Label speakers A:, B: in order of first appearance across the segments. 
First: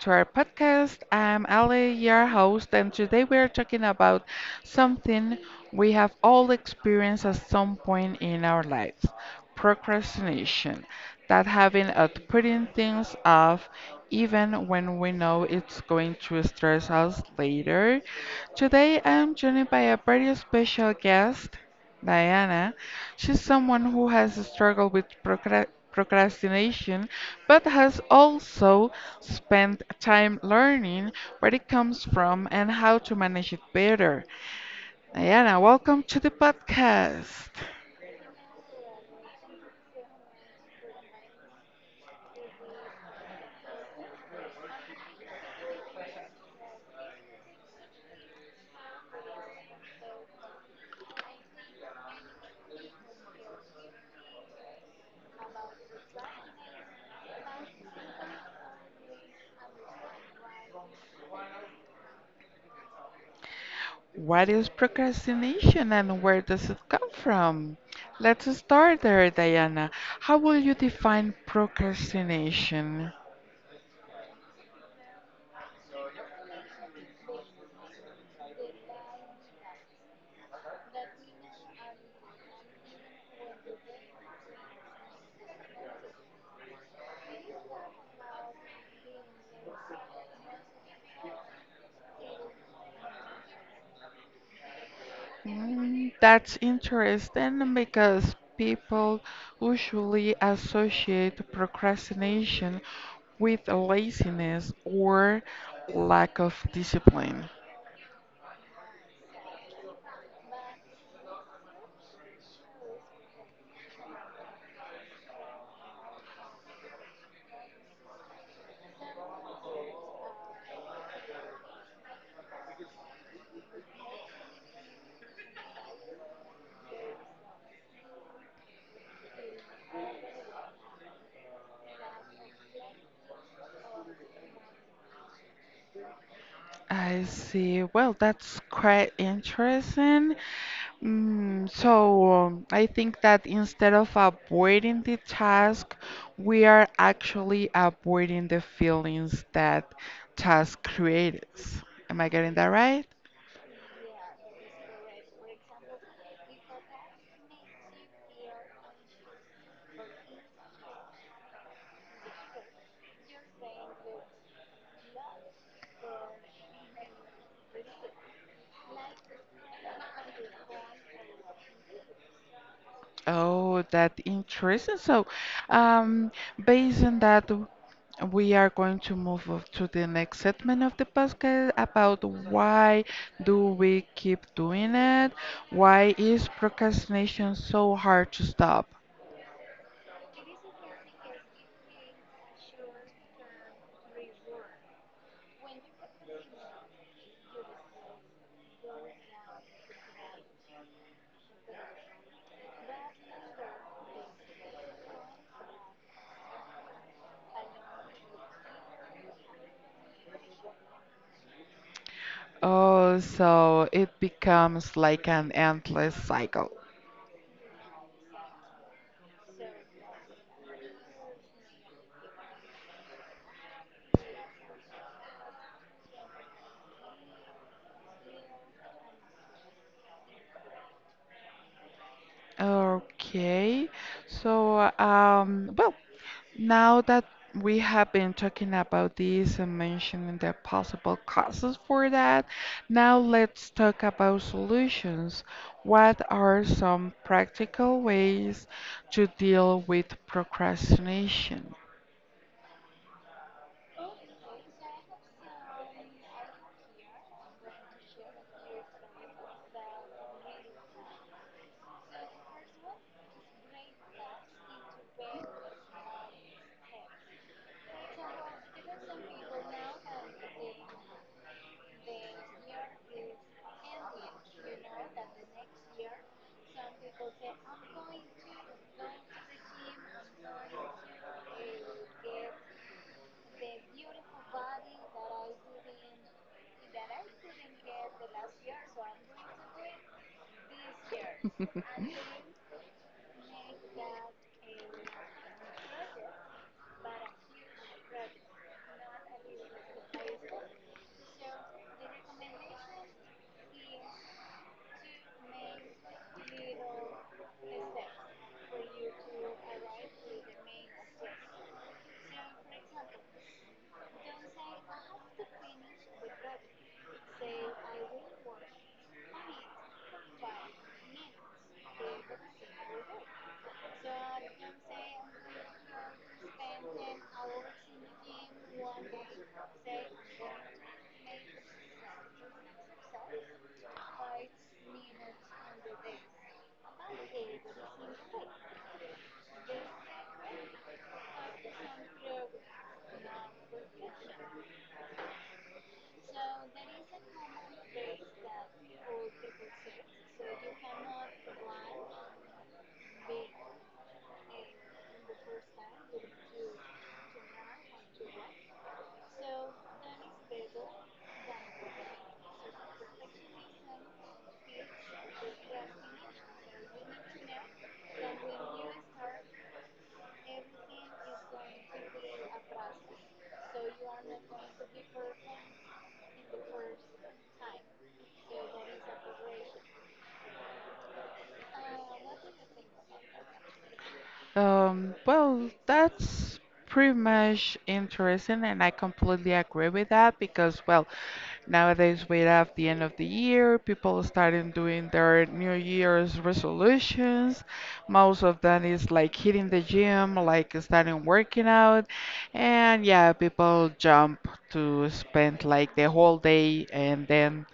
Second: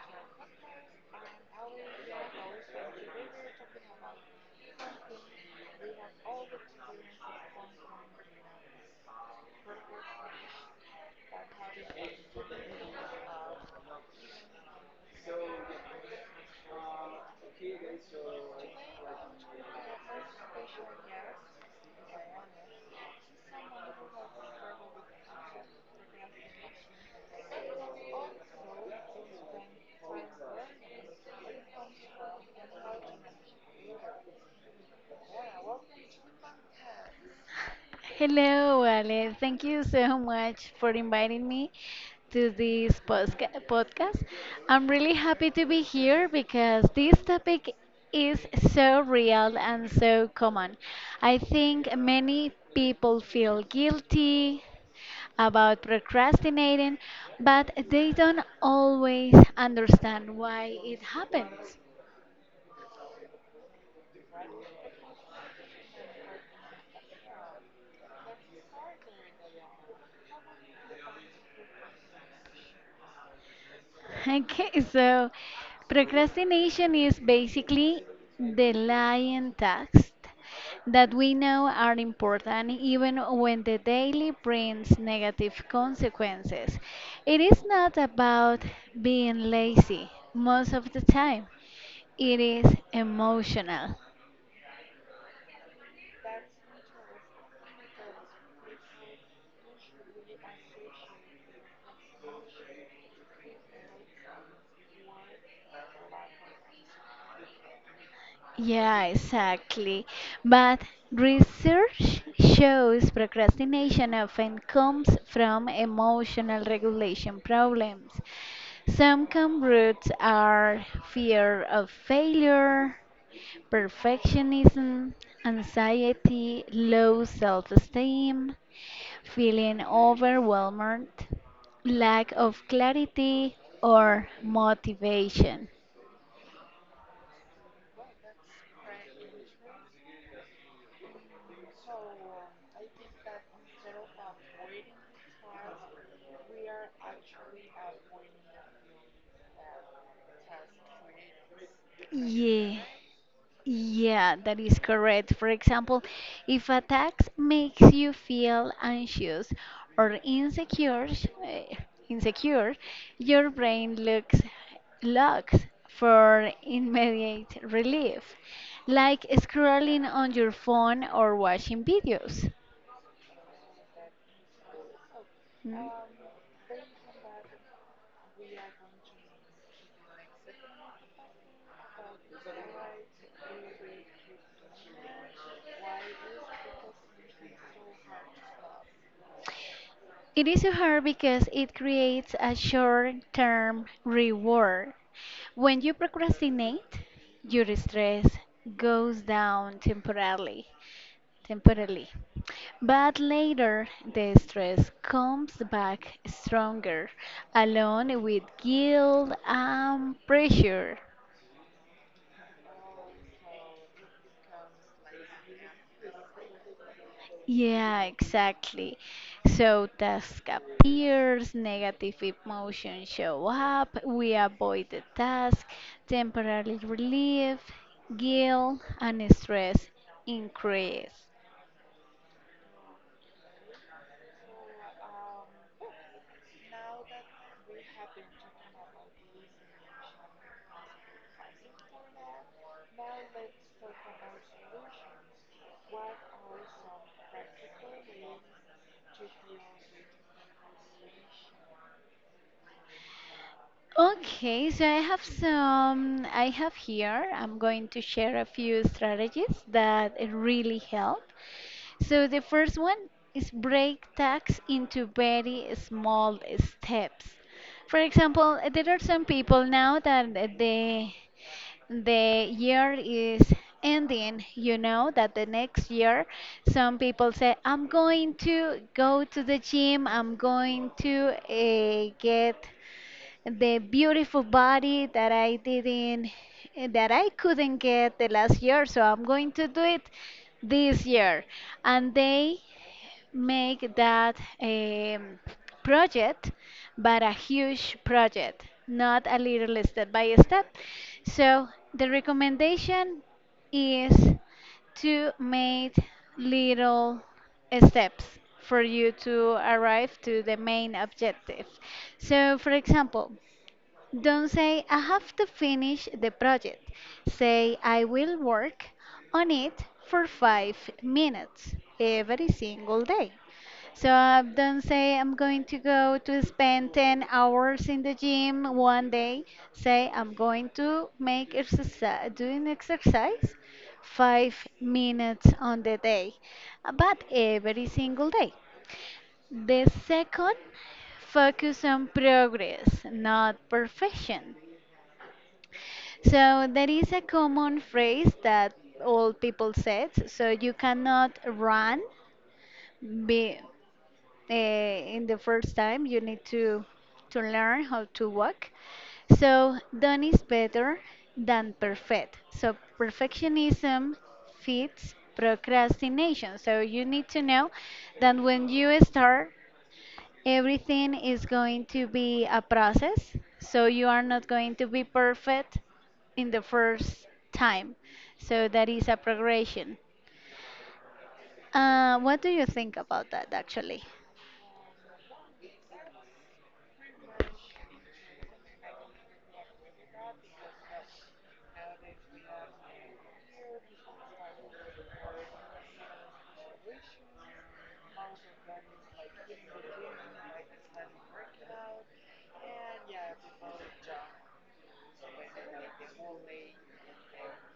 A: to our podcast. I'm Ali, your host, and today we are talking about something we have all experienced at some point in our lives, procrastination. That having of putting things off even when we know it's going to stress us later. Today, I'm joined by a very special guest. Diana. She's someone who has struggled with procrastination, but has also spent time learning where it comes from and how to manage it better. Diana, welcome to the podcast.
B: Hello, Ale. Thank you so much for inviting me to this podcast. I'm really happy to be here because this topic is so real and so common. I think many people feel guilty about procrastinating, but they don't always understand why it happens.
A: What is procrastination and where does it come from? Let's start there, Diana. How will you define procrastination?
B: Okay, so procrastination is basically the lying tasks that we know are important even when the daily brings negative consequences. It is not about being lazy most of the time, it is emotional.
A: Mm, that's interesting because people usually associate procrastination with laziness or lack of discipline.
B: Yeah, exactly. But research shows procrastination often comes from emotional regulation problems. Some common roots are fear of failure, perfectionism, anxiety, low self esteem, feeling overwhelmed, lack of clarity, or motivation.
A: I see. Well, that's quite interesting. I think that instead of avoiding the task, we are actually avoiding the feelings that task creates. Am I getting that
B: Yeah.
A: right?
B: Yeah, that is correct. For example, if a task makes you feel anxious or eh, insecure, your brain looks for immediate relief, like scrolling on your phone or watching videos.
A: Oh, that interesting.
B: Mm.
A: Um, based on that, we are going to move on to the next segment of the podcast about why do we keep doing it? Why is procrastination so hard to stop?
B: It is so hard because it creates a short-term reward. When you procrastinate, your stress goes down temporarily. But later, the stress comes back stronger, along with guilt and pressure.
A: Oh, so it becomes like an endless cycle.
B: Yeah, exactly. So task appears, negative emotions show up, we avoid the task, temporary relief, guilt, and stress increase.
A: Okay, so um, well, Now that we have been talking about this and mentioning the possible causes for that, now let's talk about solutions. What are some practical ways to deal with procrastination?
B: Okay, so I have some, I have here, I'm going to share a few strategies that really help. So the first one is break tasks into very small steps. For example, there are some people now that the year is ending, you know, that the next year some people say I'm going to go to the gym, I'm going to get the beautiful body that I didn't that I couldn't get the last year, so I'm going to do it this year. And they make that project, but a huge project, not a little step by step. So the recommendation is to make little steps for you to arrive to the main objective. So, for example, don't say, I have to finish the project. Say, I will work on it for 5 minutes every single day. So don't say, I'm going to go to spend 10 hours in the gym one day. Say, I'm going to make exercise, doing exercise 5 minutes on the day, but every single day. The second, focus on progress, not perfection. So there is a common phrase that all people said. So you cannot run be, in the first time. You need to learn how to walk. So done is better than perfect. So perfectionism feeds procrastination. So you need to know that when you start everything is going to be a process, so you are not going to be perfect in the first time. So that is a progression. What do you think about that actually?
A: Well, that's pretty much interesting, and I completely agree with that because, well, nowadays we have the end of the year, people starting doing their New Year's resolutions. Most of them is like hitting the gym, like starting working out, and yeah, people jump to spend like the whole day and then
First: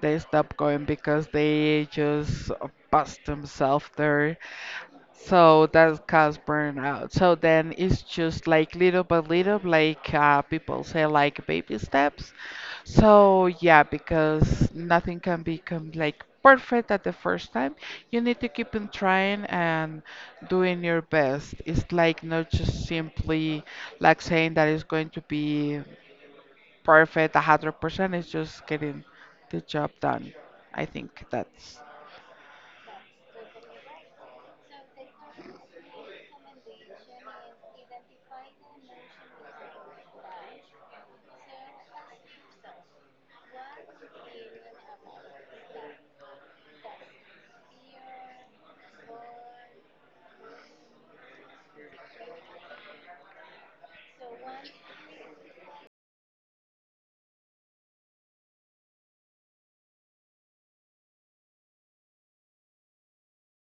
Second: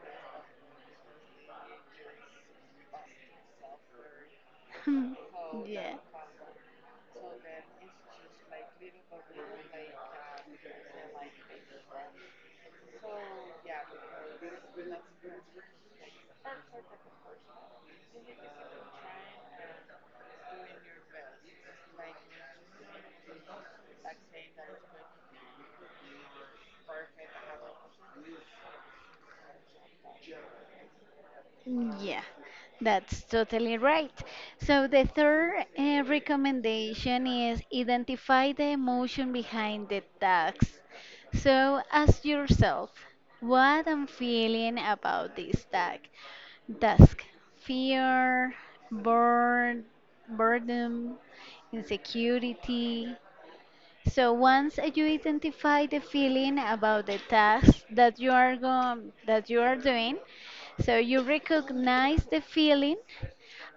A: they stopped going because they just bust themselves there.
B: Hmm,
A: So that caused burnout. So then it's just like little by little, like people say, like baby steps. So yeah, because
B: yeah.
A: nothing can become like perfect at the first time. You need to keep on trying and doing your best. It's like not just simply like saying that it's going to be perfect 100%. It's just getting the job done. I think that's.
B: Yeah, that's totally right. So the third recommendation is identify the emotion behind the task. So ask yourself, what I'm feeling about this task. Task, fear, burn, boredom, insecurity, so once you identify the feeling about the task that that you are doing, so you recognize the feeling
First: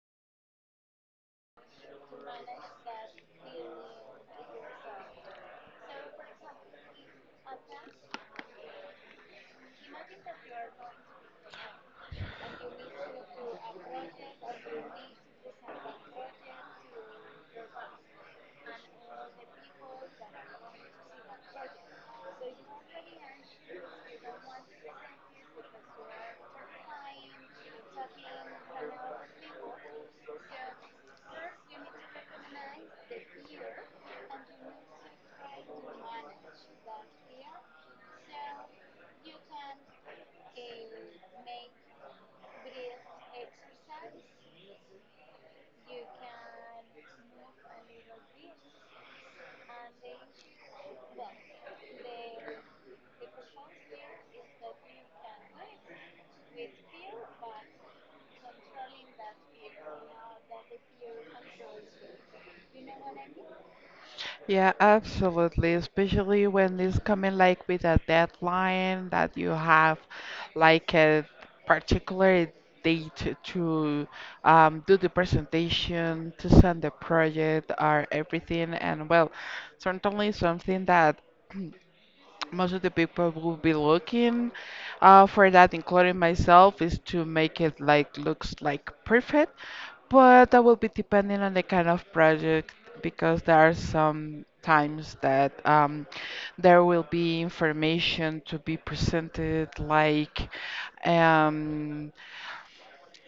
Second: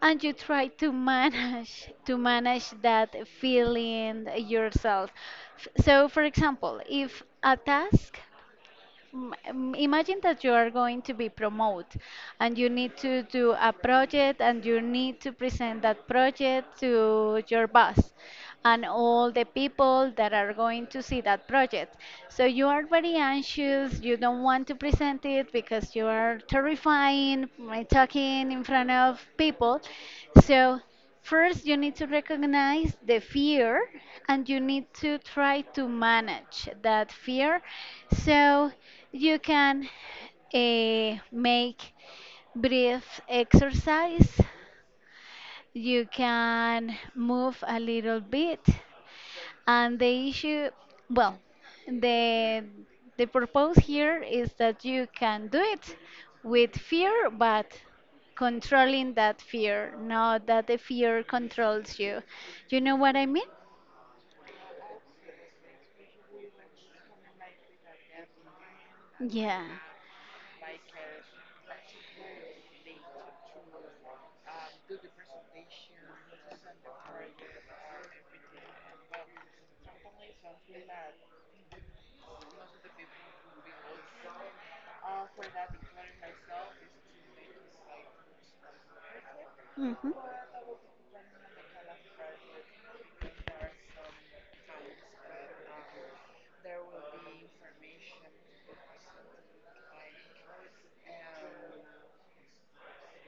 B: and you try to manage that feeling yourself. So for example, if a task imagine that you are going to be promoted and you need to do a project and you need to present that project to your boss and all the people that are going to see that project. So you are very anxious, you don't want to present it because you are terrifying, mm, talking in front of people. So first, you need to recognize the fear and you need to try to manage that fear so you can make brief exercise. You can move a little bit and the issue, well, the the purpose here is that you can do it with fear, but controlling that fear, not that the fear controls you. You know what I mean?
A: Yeah, absolutely. Especially when it's coming like with a deadline that you
B: Yeah.
A: have like a particular date to do the presentation, to send the project or everything. And well, certainly something that most of the people will be looking for that, including myself, is to make it like looks like perfect.
B: Mhm.
A: But that will be depending on the kind of project because there are some times that there will be information to be presented like um,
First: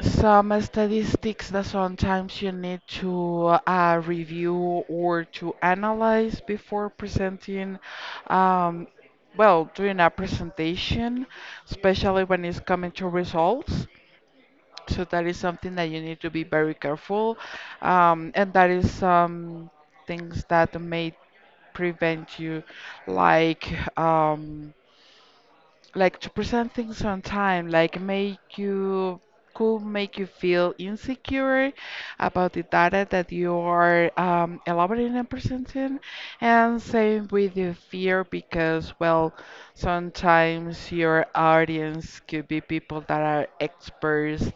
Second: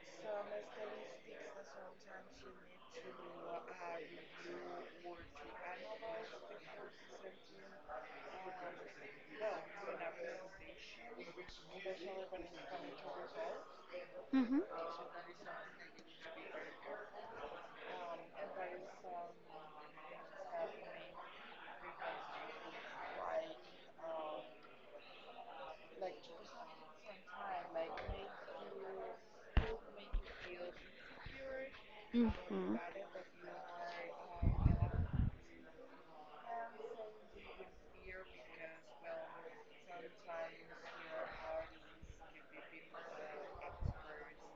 A: some statistics that sometimes you need to review or to analyze before presenting, um, well, doing a presentation, especially when it's coming to results.
B: Mhm.
A: So that is something that you need to be very careful, and that is some things that may prevent you, like. Um, like to present things on time, like make you could make you feel insecure about the
B: Mhm.
A: data that you are elaborating and presenting, and same with the fear because well, sometimes your audience could be people that are experts,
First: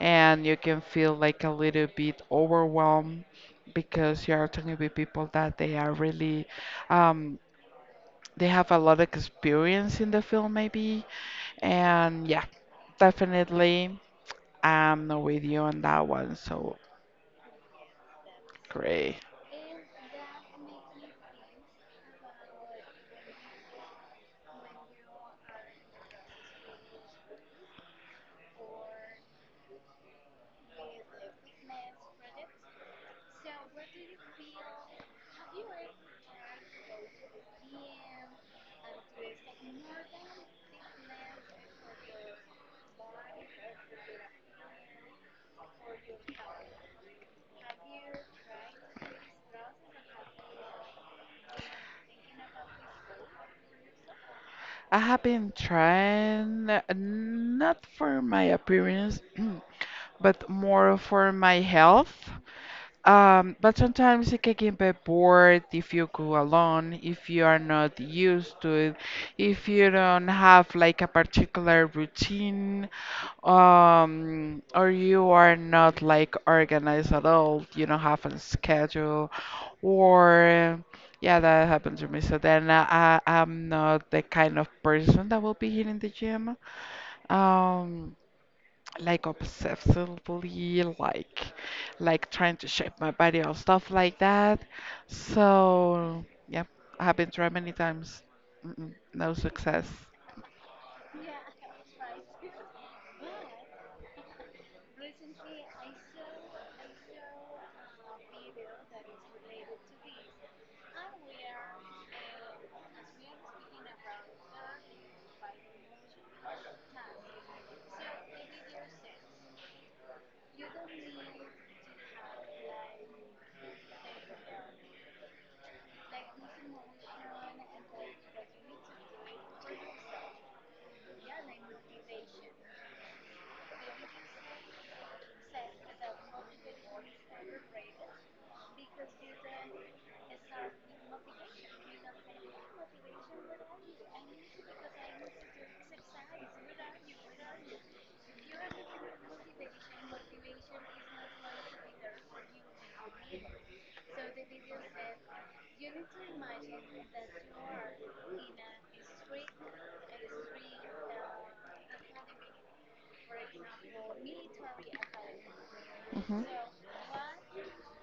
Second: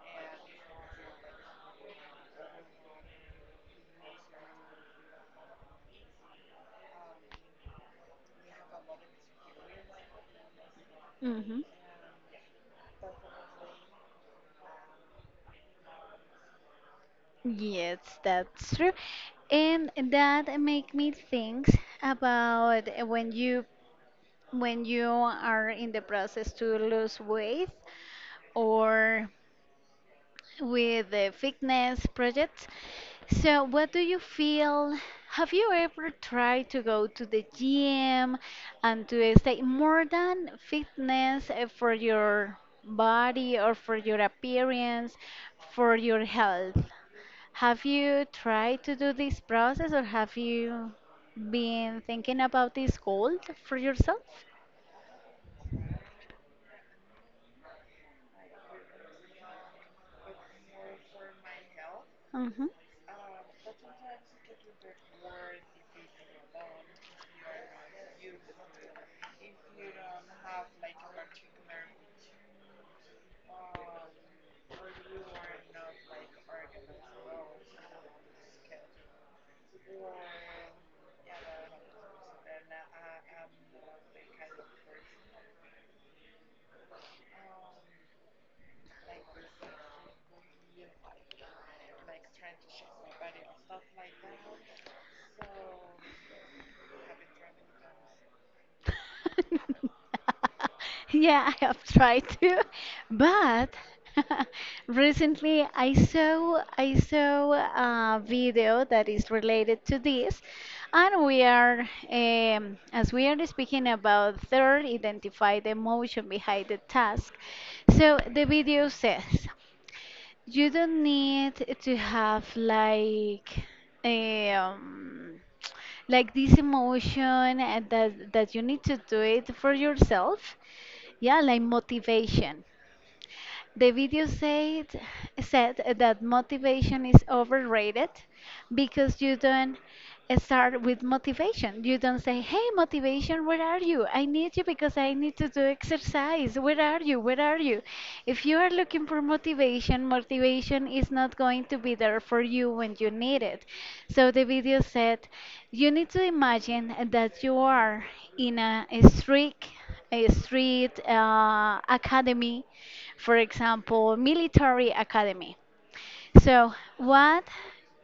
A: and you can feel like a little bit overwhelmed because you are talking with people that they are really um, they have a lot of experience in the field maybe
B: Mhm.
A: and yeah, definitely I'm not with you on that one so
B: Yes, that's true.
A: great.
B: And that make me think about when you are in the process to lose weight or with the fitness projects. So, what do you feel? Have you ever tried to go to the gym and to stay more than fitness for your body or for your appearance, for your health? Have you tried to do this process or have you been thinking about this goal for yourself?
A: I have been trying not for my appearance but more for my health.
B: Mm-hmm.
A: But sometimes it can get a bit bored if you go alone, if you are not used to it, if you don't have like a particular routine, or you are not like organized at all, you don't have a schedule, or yeah, that happened to me. So then I'm not the kind of person that will be here in the gym. Um, like obsessively like trying to shape my body or stuff like that, so yeah, I have been tried many times. Mm-mm, no success.
B: Yeah, I have tried to, but recently I saw a video that is related to this, and we are as we are speaking about third, identify the emotion behind the task. So the video says. You don't need to have um like this emotion and that you need to do it for yourself. Yeah, like motivation. The video said that motivation is overrated because you don't start with motivation. You don't say, "Hey, motivation, where are you? I need you because I need to do exercise. Where are you? Where are you?" If you are looking for motivation, motivation is not going to be there for you when you need it. So the video said, "You need to imagine that you are in a street academy," for example, military academy. So, what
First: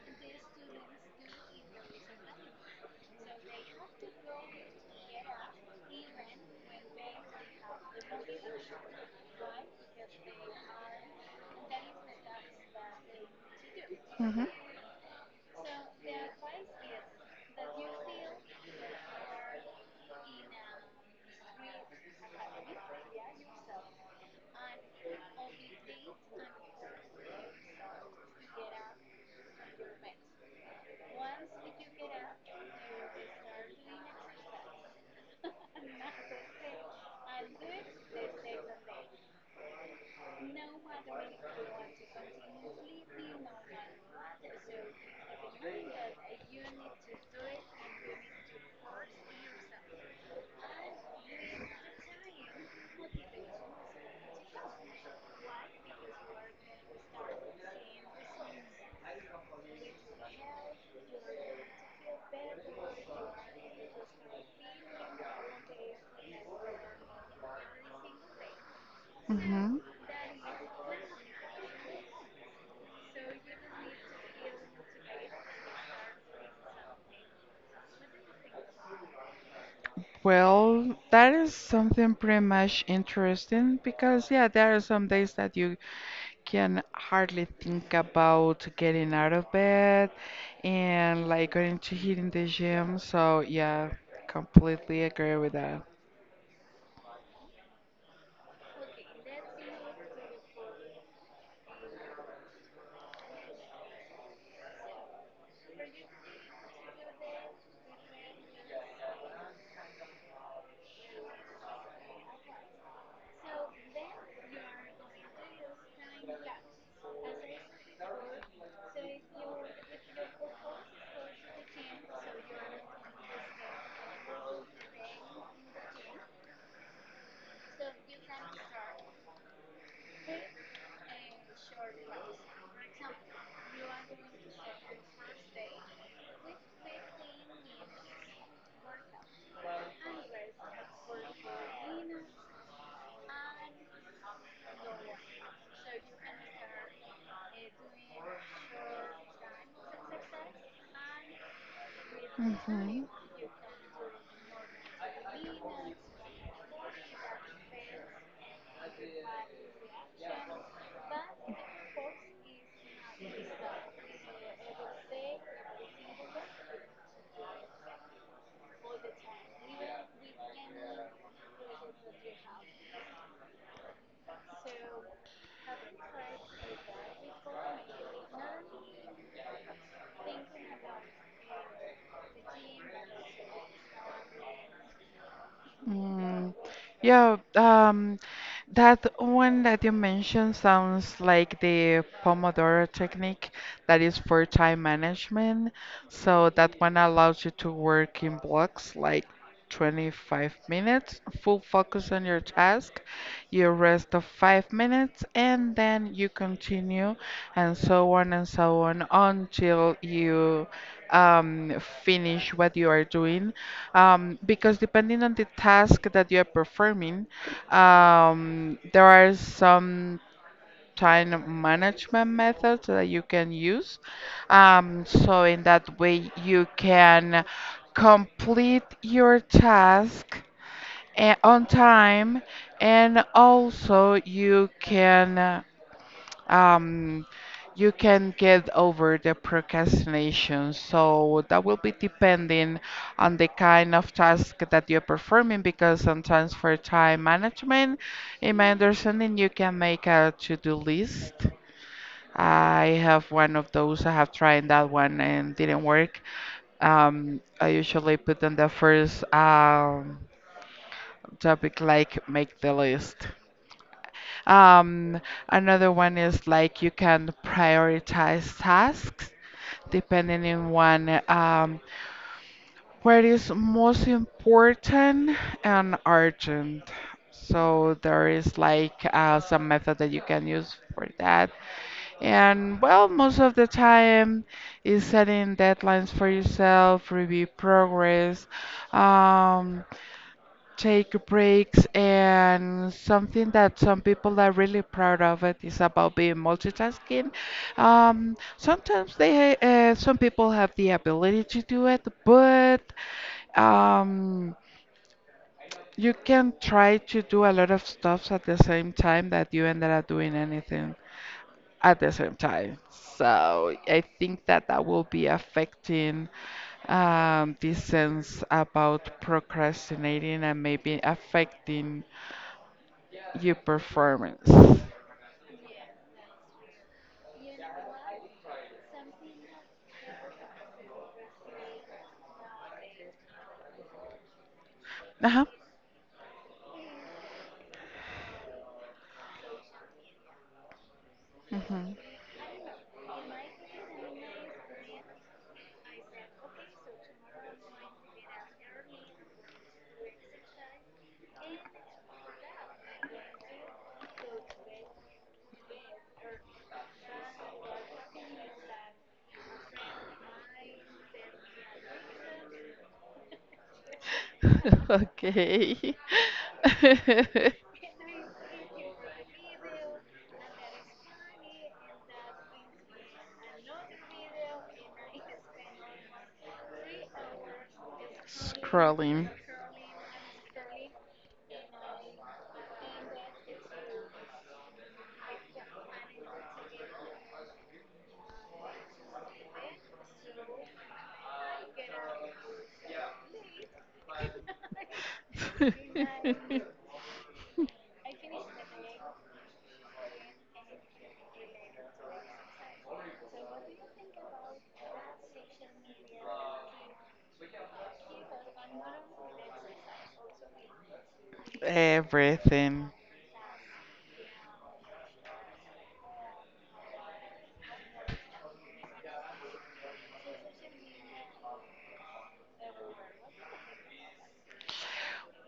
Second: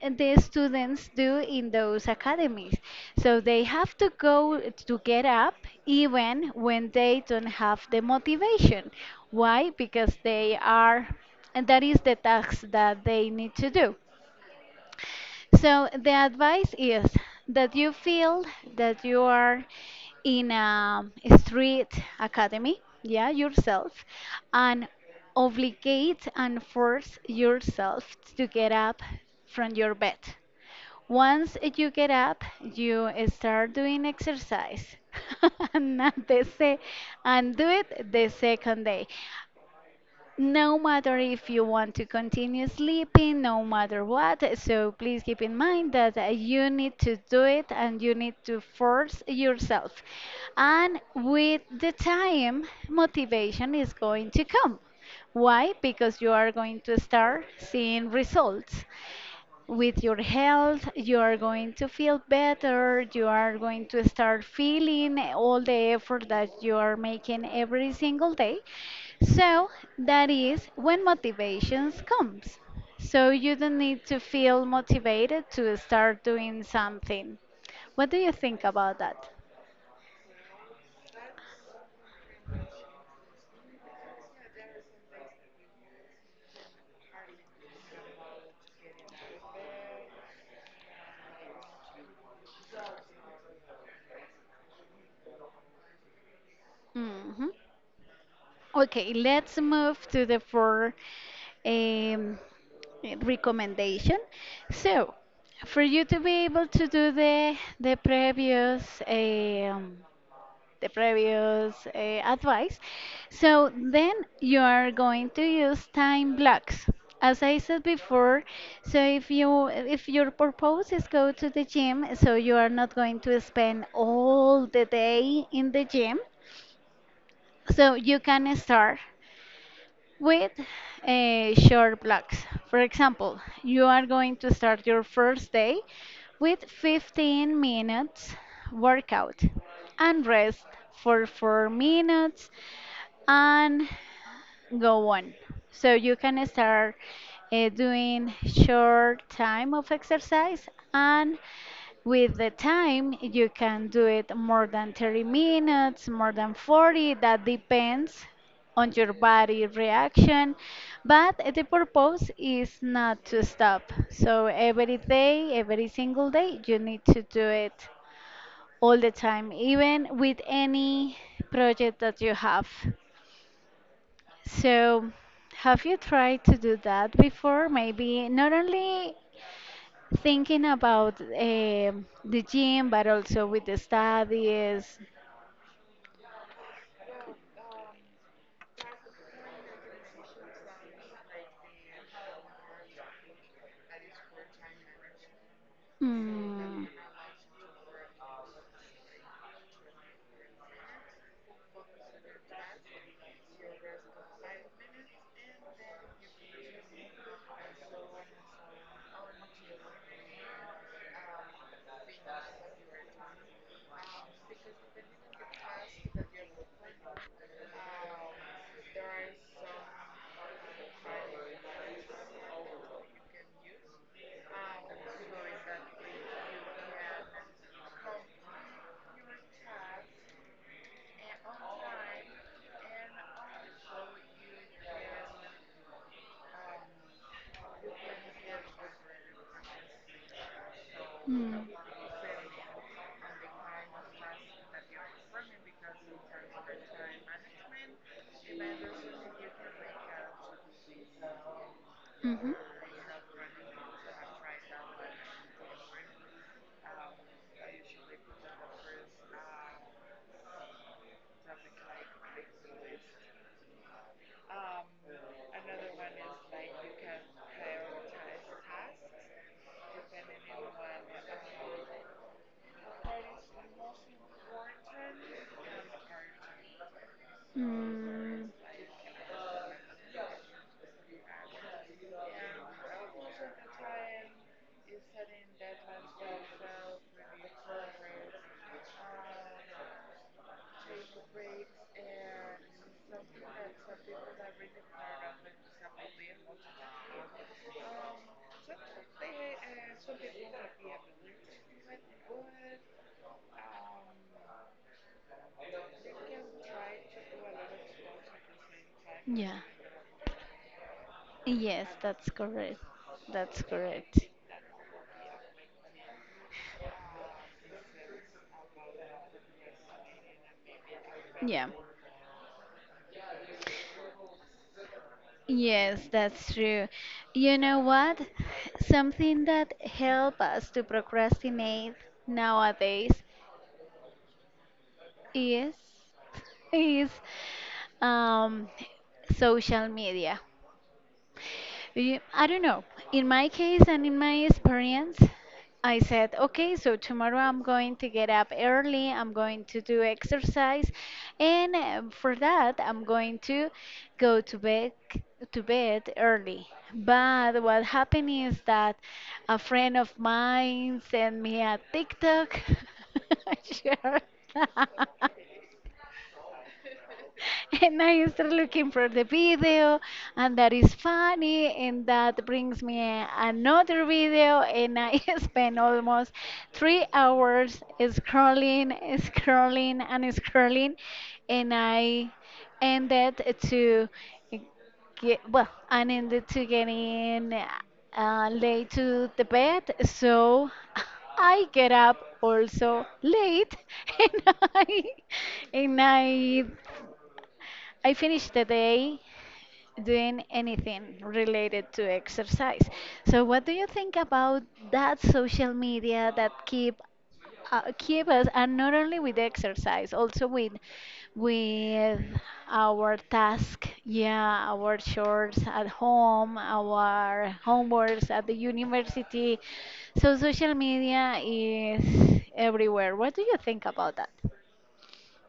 B: the students do in those academies? So, they have to go to get up even when they don't have the motivation. Why? Because they are, and that is the task that they need to do. So the advice is that you feel that you are in a street academy, yeah, yourself, and obligate and force yourself to get up from your bed. Once you get up, you start doing exercise. and, not the se- and do it the second day no matter if you want to continue sleeping, no matter what. So please keep in mind that you need to do it and you need to force yourself. And with the time, motivation is going to come. Why? Because you are going to start seeing results with your health, you are going to feel better, you are going to start feeling all the effort that you are making every single day. So
A: Hmm.
B: that is when motivations comes. So you don't need to feel motivated to start doing something. What do you think about that?
A: Well, that is something pretty much interesting because, yeah, there are some days that you can hardly think about getting out of bed and like going to hitting the gym. So, yeah, completely agree with that.
B: Hmm. Okay, let's move to the fourth um, recommendation. So, for you to be able to do the previous advice, so then you are going to use time blocks. As I said before, so if your purpose is go to the gym, so you are not going to spend all the day in the gym. So you can start with short blocks. For example, you are going to start your first day with 15 minutes workout and rest for 4 minutes and go on. So you can start doing short time of exercise and with the
A: Mm-hmm.
B: time you can do it more than 30 minutes, more than 40, that depends on your body reaction, but the purpose is not to stop. So every day, every single day you need to do it all the time, even with any project that you have. So, have you tried to do that before? Maybe not only thinking about the gym, but also with the studies.
A: Mm, yeah, um, that one that you mentioned sounds like the Pomodoro technique that is for time management. So that
B: Mm,
A: one allows you to work in blocks like 25 minutes, full focus on your task, you rest of 5 minutes, and then you continue, and so on until you um, finish what you are doing, because depending on the task that you are performing, there are some time management methods that you can use. So in that way, you can complete your task on time and also um, you can get over the procrastination. So
B: mm,
A: that will be depending on the kind of task that you're performing because sometimes for time management, in my understanding, you can make a to-do list.
B: mhm,
A: I have one of those. I have tried that one and didn't work. I usually put on the first topic like make the list. Um, Another one is like you can prioritize tasks depending on one, what is most important and urgent. So there
B: mm,
A: is like uh, some method that you can use for that. And well, most of the time is setting deadlines for yourself, review progress, um, take breaks, and something that some people are really proud of it is about being multitasking. Sometimes they some people have the ability to do it, but um, you can try to do a lot of stuffs at the same time that
B: yeah.
A: you ended up doing anything
B: Yes,
A: at the
B: that's
A: same time.
B: correct. That's
A: So I
B: correct.
A: think that that will be affecting this sense about procrastinating and maybe
B: Yeah.
A: affecting your performance.
B: Yes, that's true. You know what? Something that help us to procrastinate nowadays.
A: Uh-huh.
B: Yes, is um, social media.
A: Mhm.
B: I don't know. In my case and in my experience, I said, okay, so tomorrow I'm going to get up early, I'm going to do exercise, and for that, I'm going to go to bed early. But what happened is that a friend of mine sent me a TikTok. Sure.
A: Okay.
B: And I start looking for the video, and that is funny, and that brings me another video, and I spend almost 3 hours scrolling,
A: Scrolling.
B: scrolling, and scrolling, and ended to I ended to getting late to the bed, so I get up also late, and I and I I finish the day doing anything related to exercise. So what do you think about that social media that keep keep us and not only with exercise, also with
A: Everything.
B: our task, yeah, our chores at home, our homeworks at the university. So social media is everywhere. What do you think about that?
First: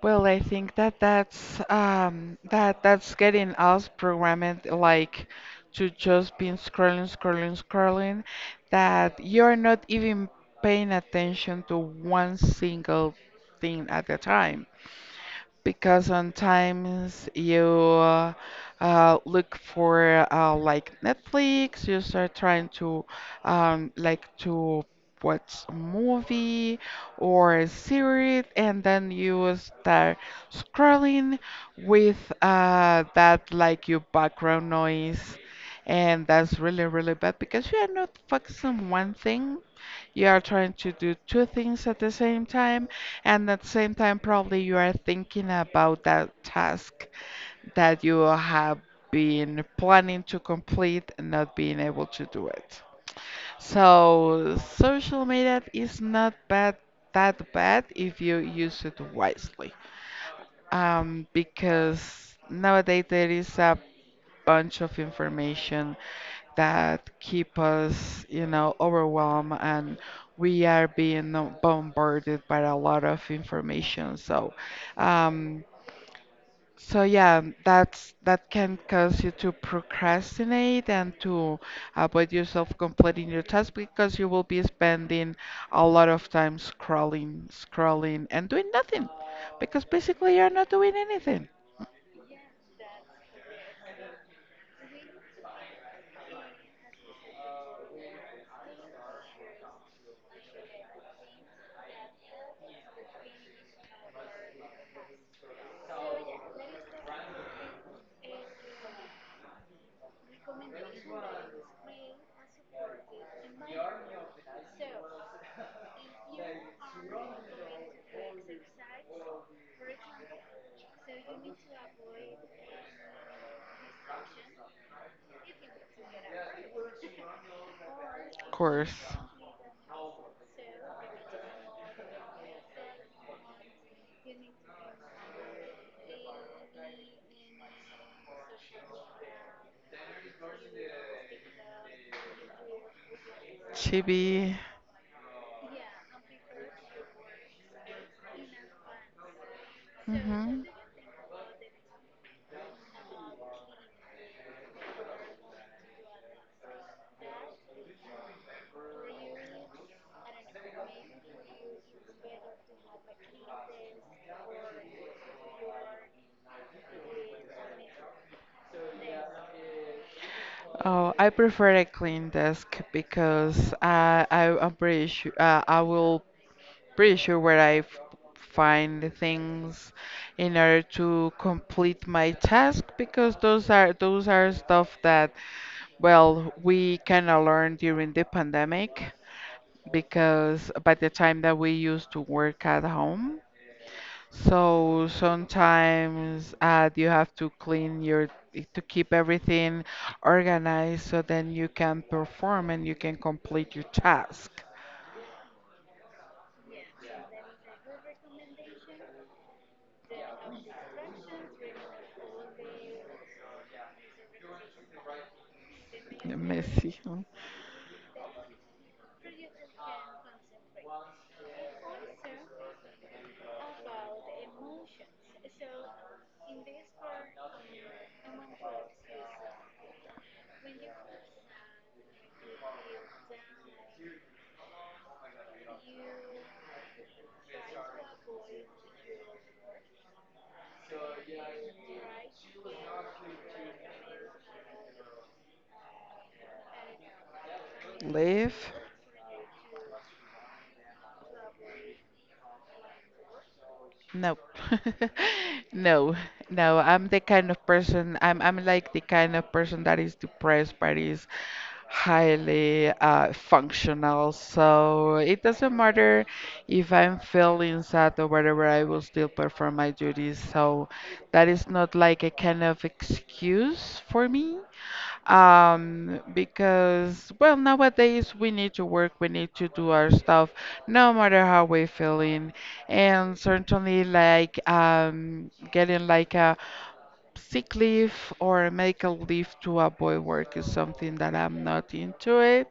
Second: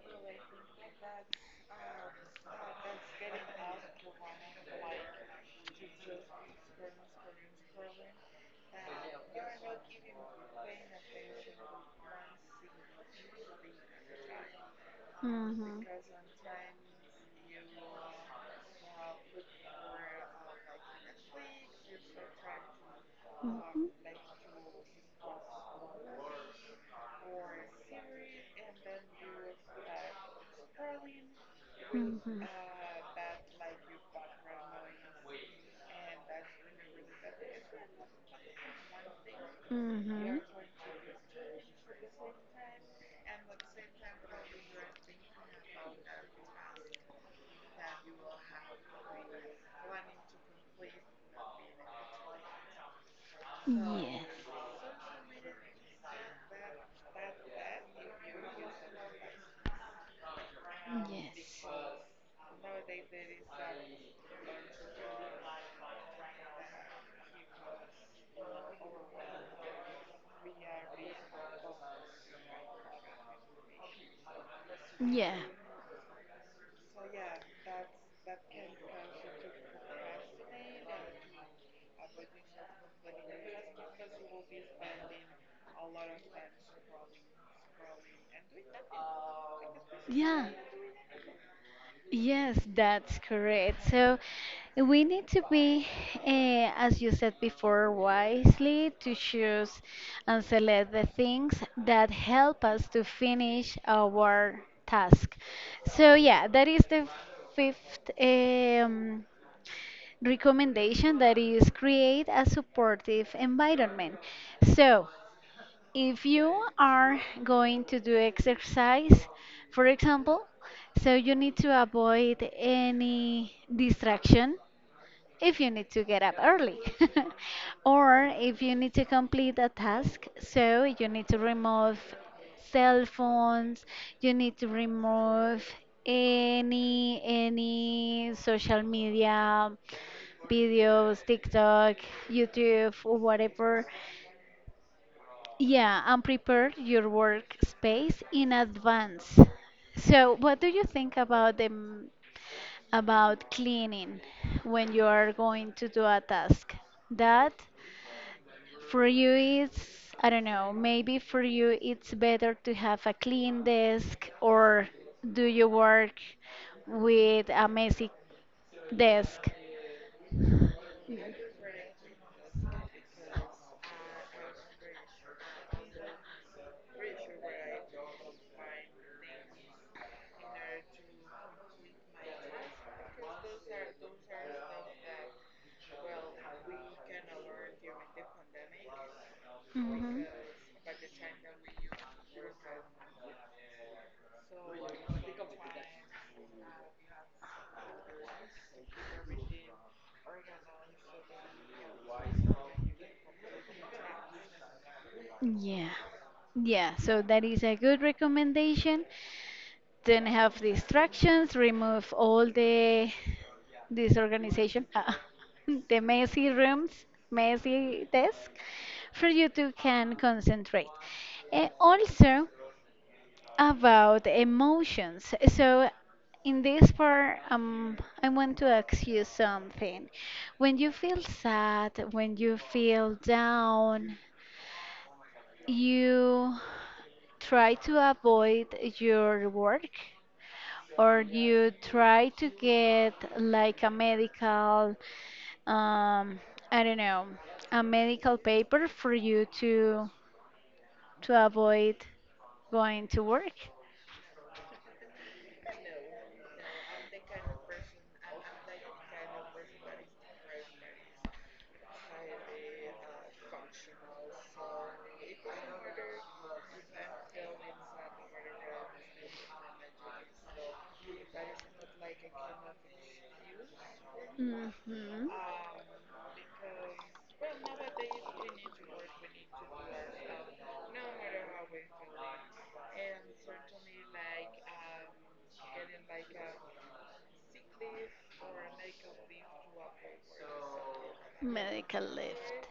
A: Well, I think that that's getting us programmed like to just be scrolling, scrolling, scrolling, that you're not even paying attention to one single thing at a time
B: Hmm.
A: because sometimes you look for like Netflix, you start trying to
B: Mhm.
A: like to watch a movie or a series, and then you start scrolling with
B: Mhm.
A: uh, that like your background noise, and that's really really bad because you are not focused on one thing, you
B: Mhm.
A: are trying to do two things at the same time, and at the same time, probably you are thinking about that task that you have been planning to complete and not being able to do it. So, social media is not bad that bad if you use it wisely.
B: Yes.
A: Because nowadays there is a bunch of information that keep us, you know, overwhelmed and we are being bombarded by a lot of information. So,
B: Yes. Yeah.
A: um, so yeah, that's that can cause you to procrastinate and to avoid yourself completing your task because you will be spending a lot of time scrolling, scrolling, and doing nothing because basically
B: Yeah.
A: you're not doing anything.
B: Yes, that's correct. So we need to be, as you said before, wisely to choose and select the things that help us to finish our task. So, yeah, that is the fifth recommendation that is create a supportive environment. So, if you are going to do exercise, for example, so you need to avoid any distraction if you need to get up early or
A: Of
B: if you need
A: course.
B: to complete a task, so you need to remove cell phones, you need to remove any social media videos, TikTok, YouTube, or whatever.
A: Chibi.
B: Yeah, and prepare your workspace in advance. So, what
A: Hmm.
B: do you think about them about cleaning when you are going to do a task? That for you is, I don't know, maybe for you it's better to have a clean desk or do you work with a messy desk?
A: Oh, I prefer a clean desk because I'm pretty sure I will pretty sure where I find the things in order to complete my task because those are stuff that well we kind of learned during the pandemic
B: Hmm.
A: because by the time that we used to work at home, so sometimes you have to clean your, to keep everything organized so then you can perform and you can complete your task.
B: Yeah. Yeah, so that is a good recommendation. Don't have distractions, remove all the disorganization, ah, the messy
A: Messy
B: rooms,
A: huh?
B: messy desk for you to can concentrate. Also about emotions. So in this part, I want to ask you something. When you feel sad, when you feel down, you try to avoid your work or you try to get like a medical um, I don't know, a medical
A: Live.
B: paper for you to avoid going to work.
A: No. No, no. I'm the kind of person, I'm like the kind of person that is depressed but is highly functional. So it doesn't matter if I'm feeling sad or whatever, I will still perform my duties. So that is not like a kind of excuse for me.
B: Hmm.
A: Because, well, nowadays we need to work, we need to do our stuff, no matter how we're feeling, and certainly like getting like a sick leave or a medical leave to avoid work is something that I'm not
B: Medical
A: into it,
B: lift.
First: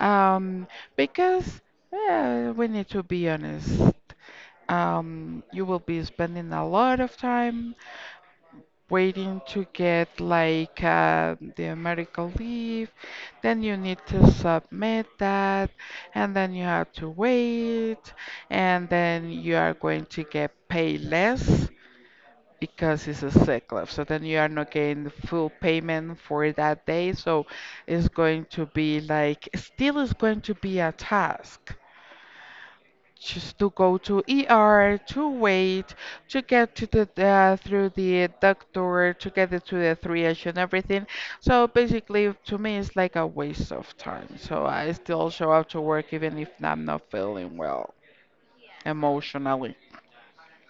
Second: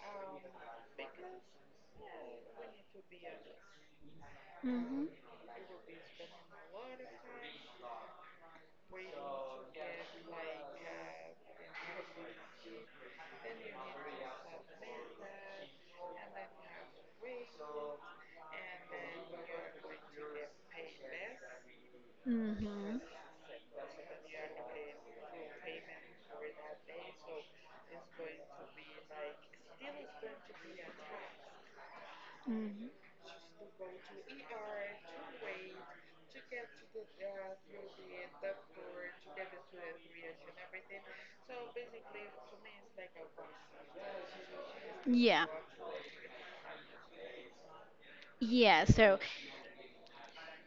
A: um, because we need to be honest.
B: Hmm.
A: You will be spending a lot of time waiting to get like the medical leave. Then you need to submit that, and then you have to wait, and then you are going to get paid less
B: Mm-hmm.
A: because it's a sick leave. So then you are not getting the full payment for that day. So it's going to be like, still is going to be a task
B: Hmm.
A: just to go to ER, to wait, to get to the through the doctor, to get it to the triage and everything. So basically, to me, it's like a waste of time. So I still
B: Yeah.
A: show up to work even if I'm not feeling well
B: Yeah. So,
A: emotionally.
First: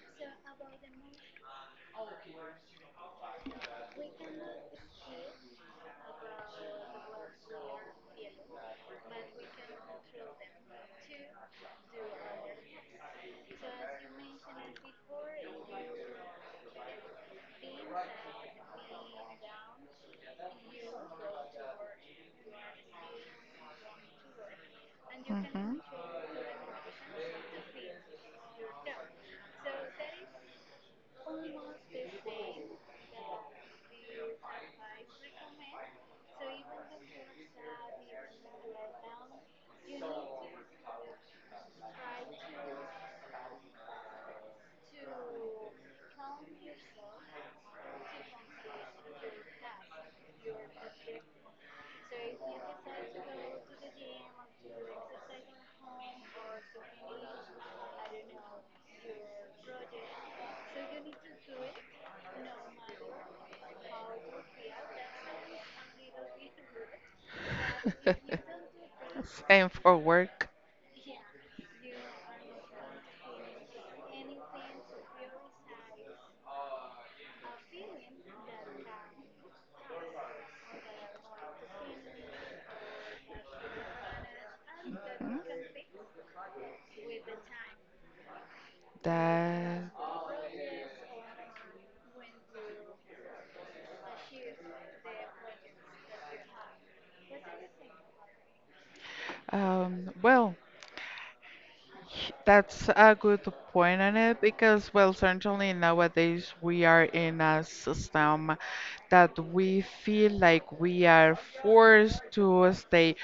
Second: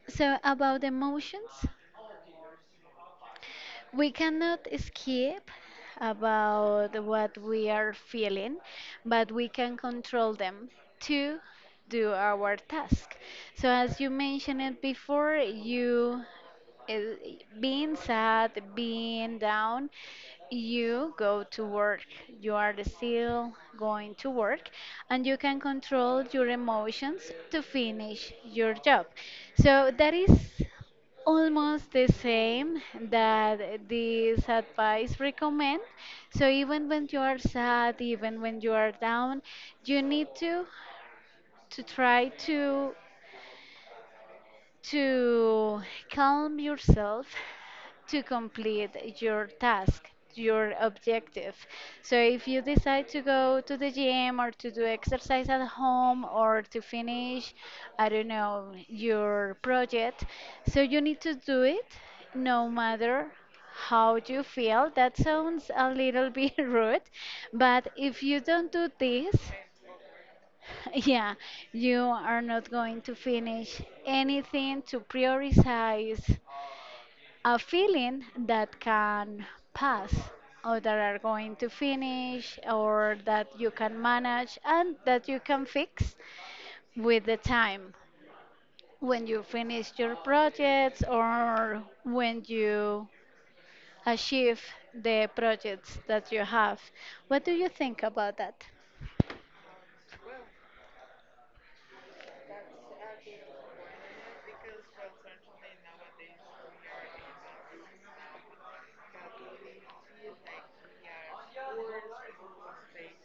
B: so about emotions, we cannot skip about what we are feeling, but we can control them to do our task. So, as you mentioned it before, you uh, being sad, being down, you go to work. You are still going to work and you can
A: Hmm.
B: control your emotions to finish your job. So that is almost the same that this advice recommend. So even when you are sad, even when you are down, you need to to calm yourself to complete your task, your objective. So if you decide to go to the gym or to do exercise at home or to finish, I don't know, your project, so you need to do it no matter how you feel. That sounds a little bit rude, but if you don't do this,
A: Same for work.
B: yeah, you are not going to finish anything to prioritize a feeling that can pass or that are going to finish or that you can manage and that you can fix with the time when you finish
A: That
B: your projects or when you achieve the projects that you have. What do you think about that?
A: um well that's a good point on it because, well, certainly nowadays we are in a system that we feel like we are forced to stay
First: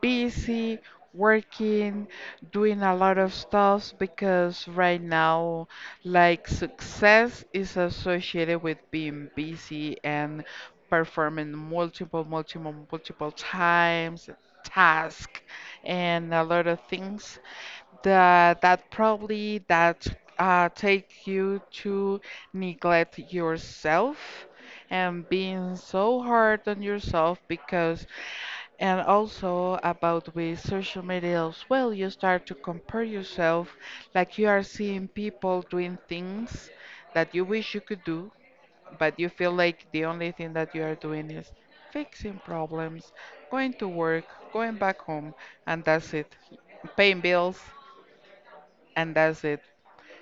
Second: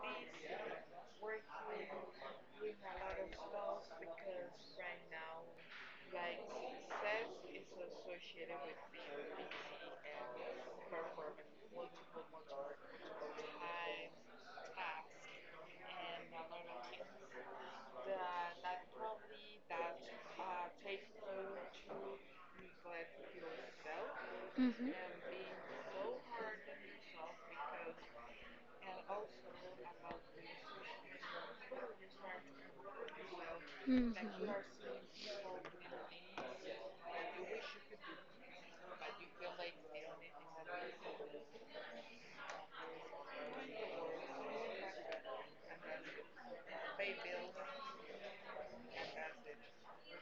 A: busy, working, doing a lot of stuff because right now, like, success is associated with being busy and performing multiple, multiple, multiple times task and a lot of things that that probably that take you to neglect yourself
B: Hmm.
A: and being so hard on yourself, because and also about with social media as well, you start to compare yourself
B: Hmm.
A: like you are seeing people doing things that you wish you could do but you feel like the only thing that you are doing is fixing problems, going to work, going back home, and that's it, paying bills, and that's it.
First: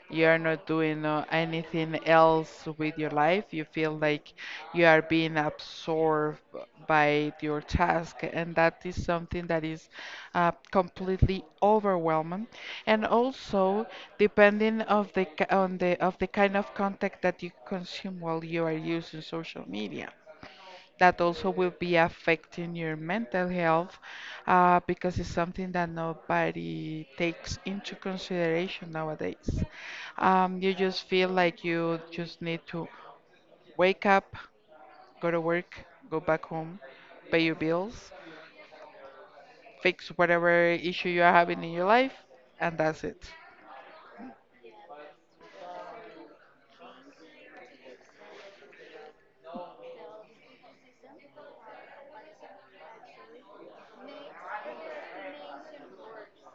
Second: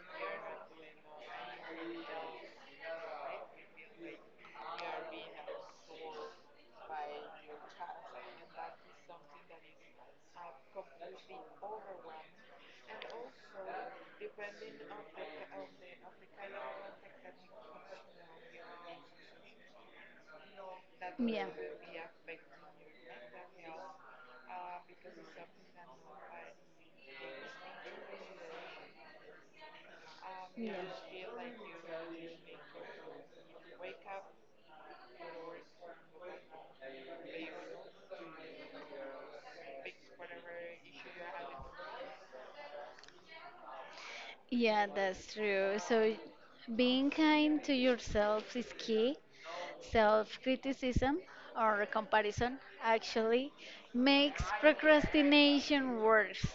A: You are not doing anything else with your life. You feel like you are being absorbed by your task, and that is something that is completely overwhelming. And also, depending on the kind of content that you consume while you are using social media, that
B: Yeah.
A: also will be
B: Yeah.
A: affecting your mental health, because it's something that nobody takes into consideration nowadays. You just feel like you just need to wake up, go to work, go back home, pay your bills, fix whatever issue you are having in your life, and that's it.
B: Yeah, that's true. So being kind to yourself is key. Self criticism or comparison actually makes procrastination worse.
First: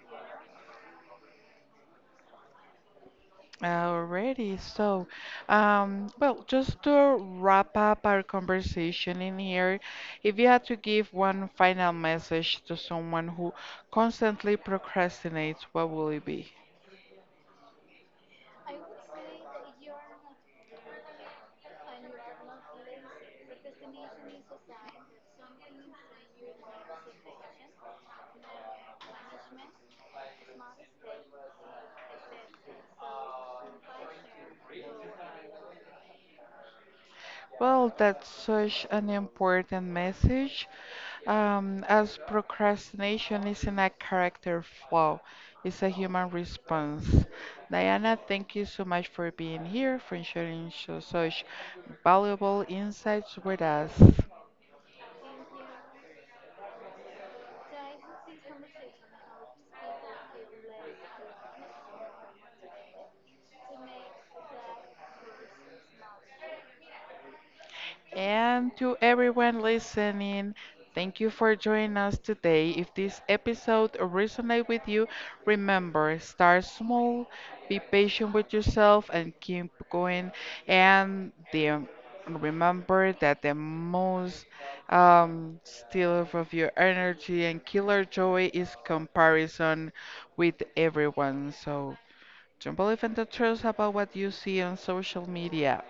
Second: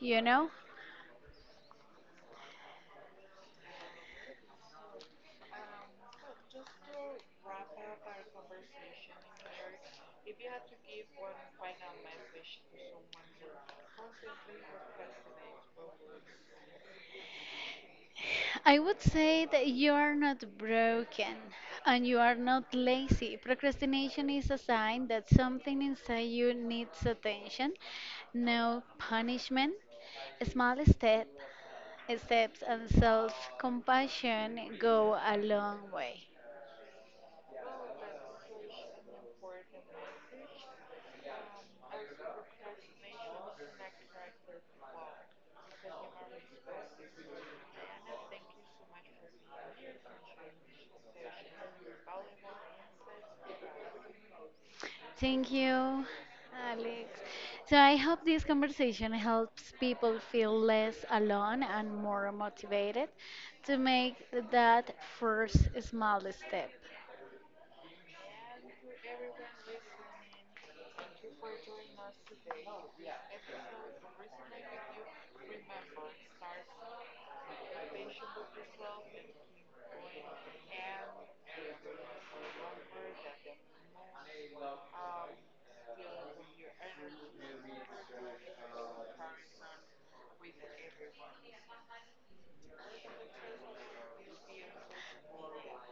B: You know,
A: Alrighty, so, well, just to wrap up our conversation in here, if you had to give one final message to someone who constantly procrastinates, what will it be?
B: I would say that you are not broken and you are not lazy. Procrastination is a sign that something inside you needs attention. No punishment, small step, steps, and self compassion go a long way.
A: Well, that's such an important message, as procrastination isn't a character flaw, it's a human response. Diana, thank you so much for being here, for sharing so, such valuable insights with us.
B: Thank you, Alex. So I hope this conversation helps people feel less alone and more motivated to make that first small step.
A: And to everyone listening, thank you for joining us today. If this episode resonates with you, remember start small, be patient with yourself, and keep going. And the, remember that the most stealer of your energy and killer joy is comparison with everyone. So don't believe in the truth about what you see on social media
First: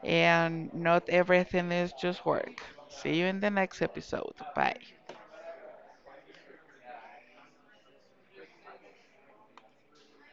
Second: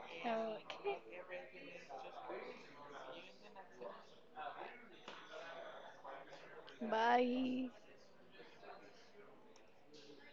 B: Okay.
A: and not everything is just work. See you in the next episode. Bye.
B: Bye.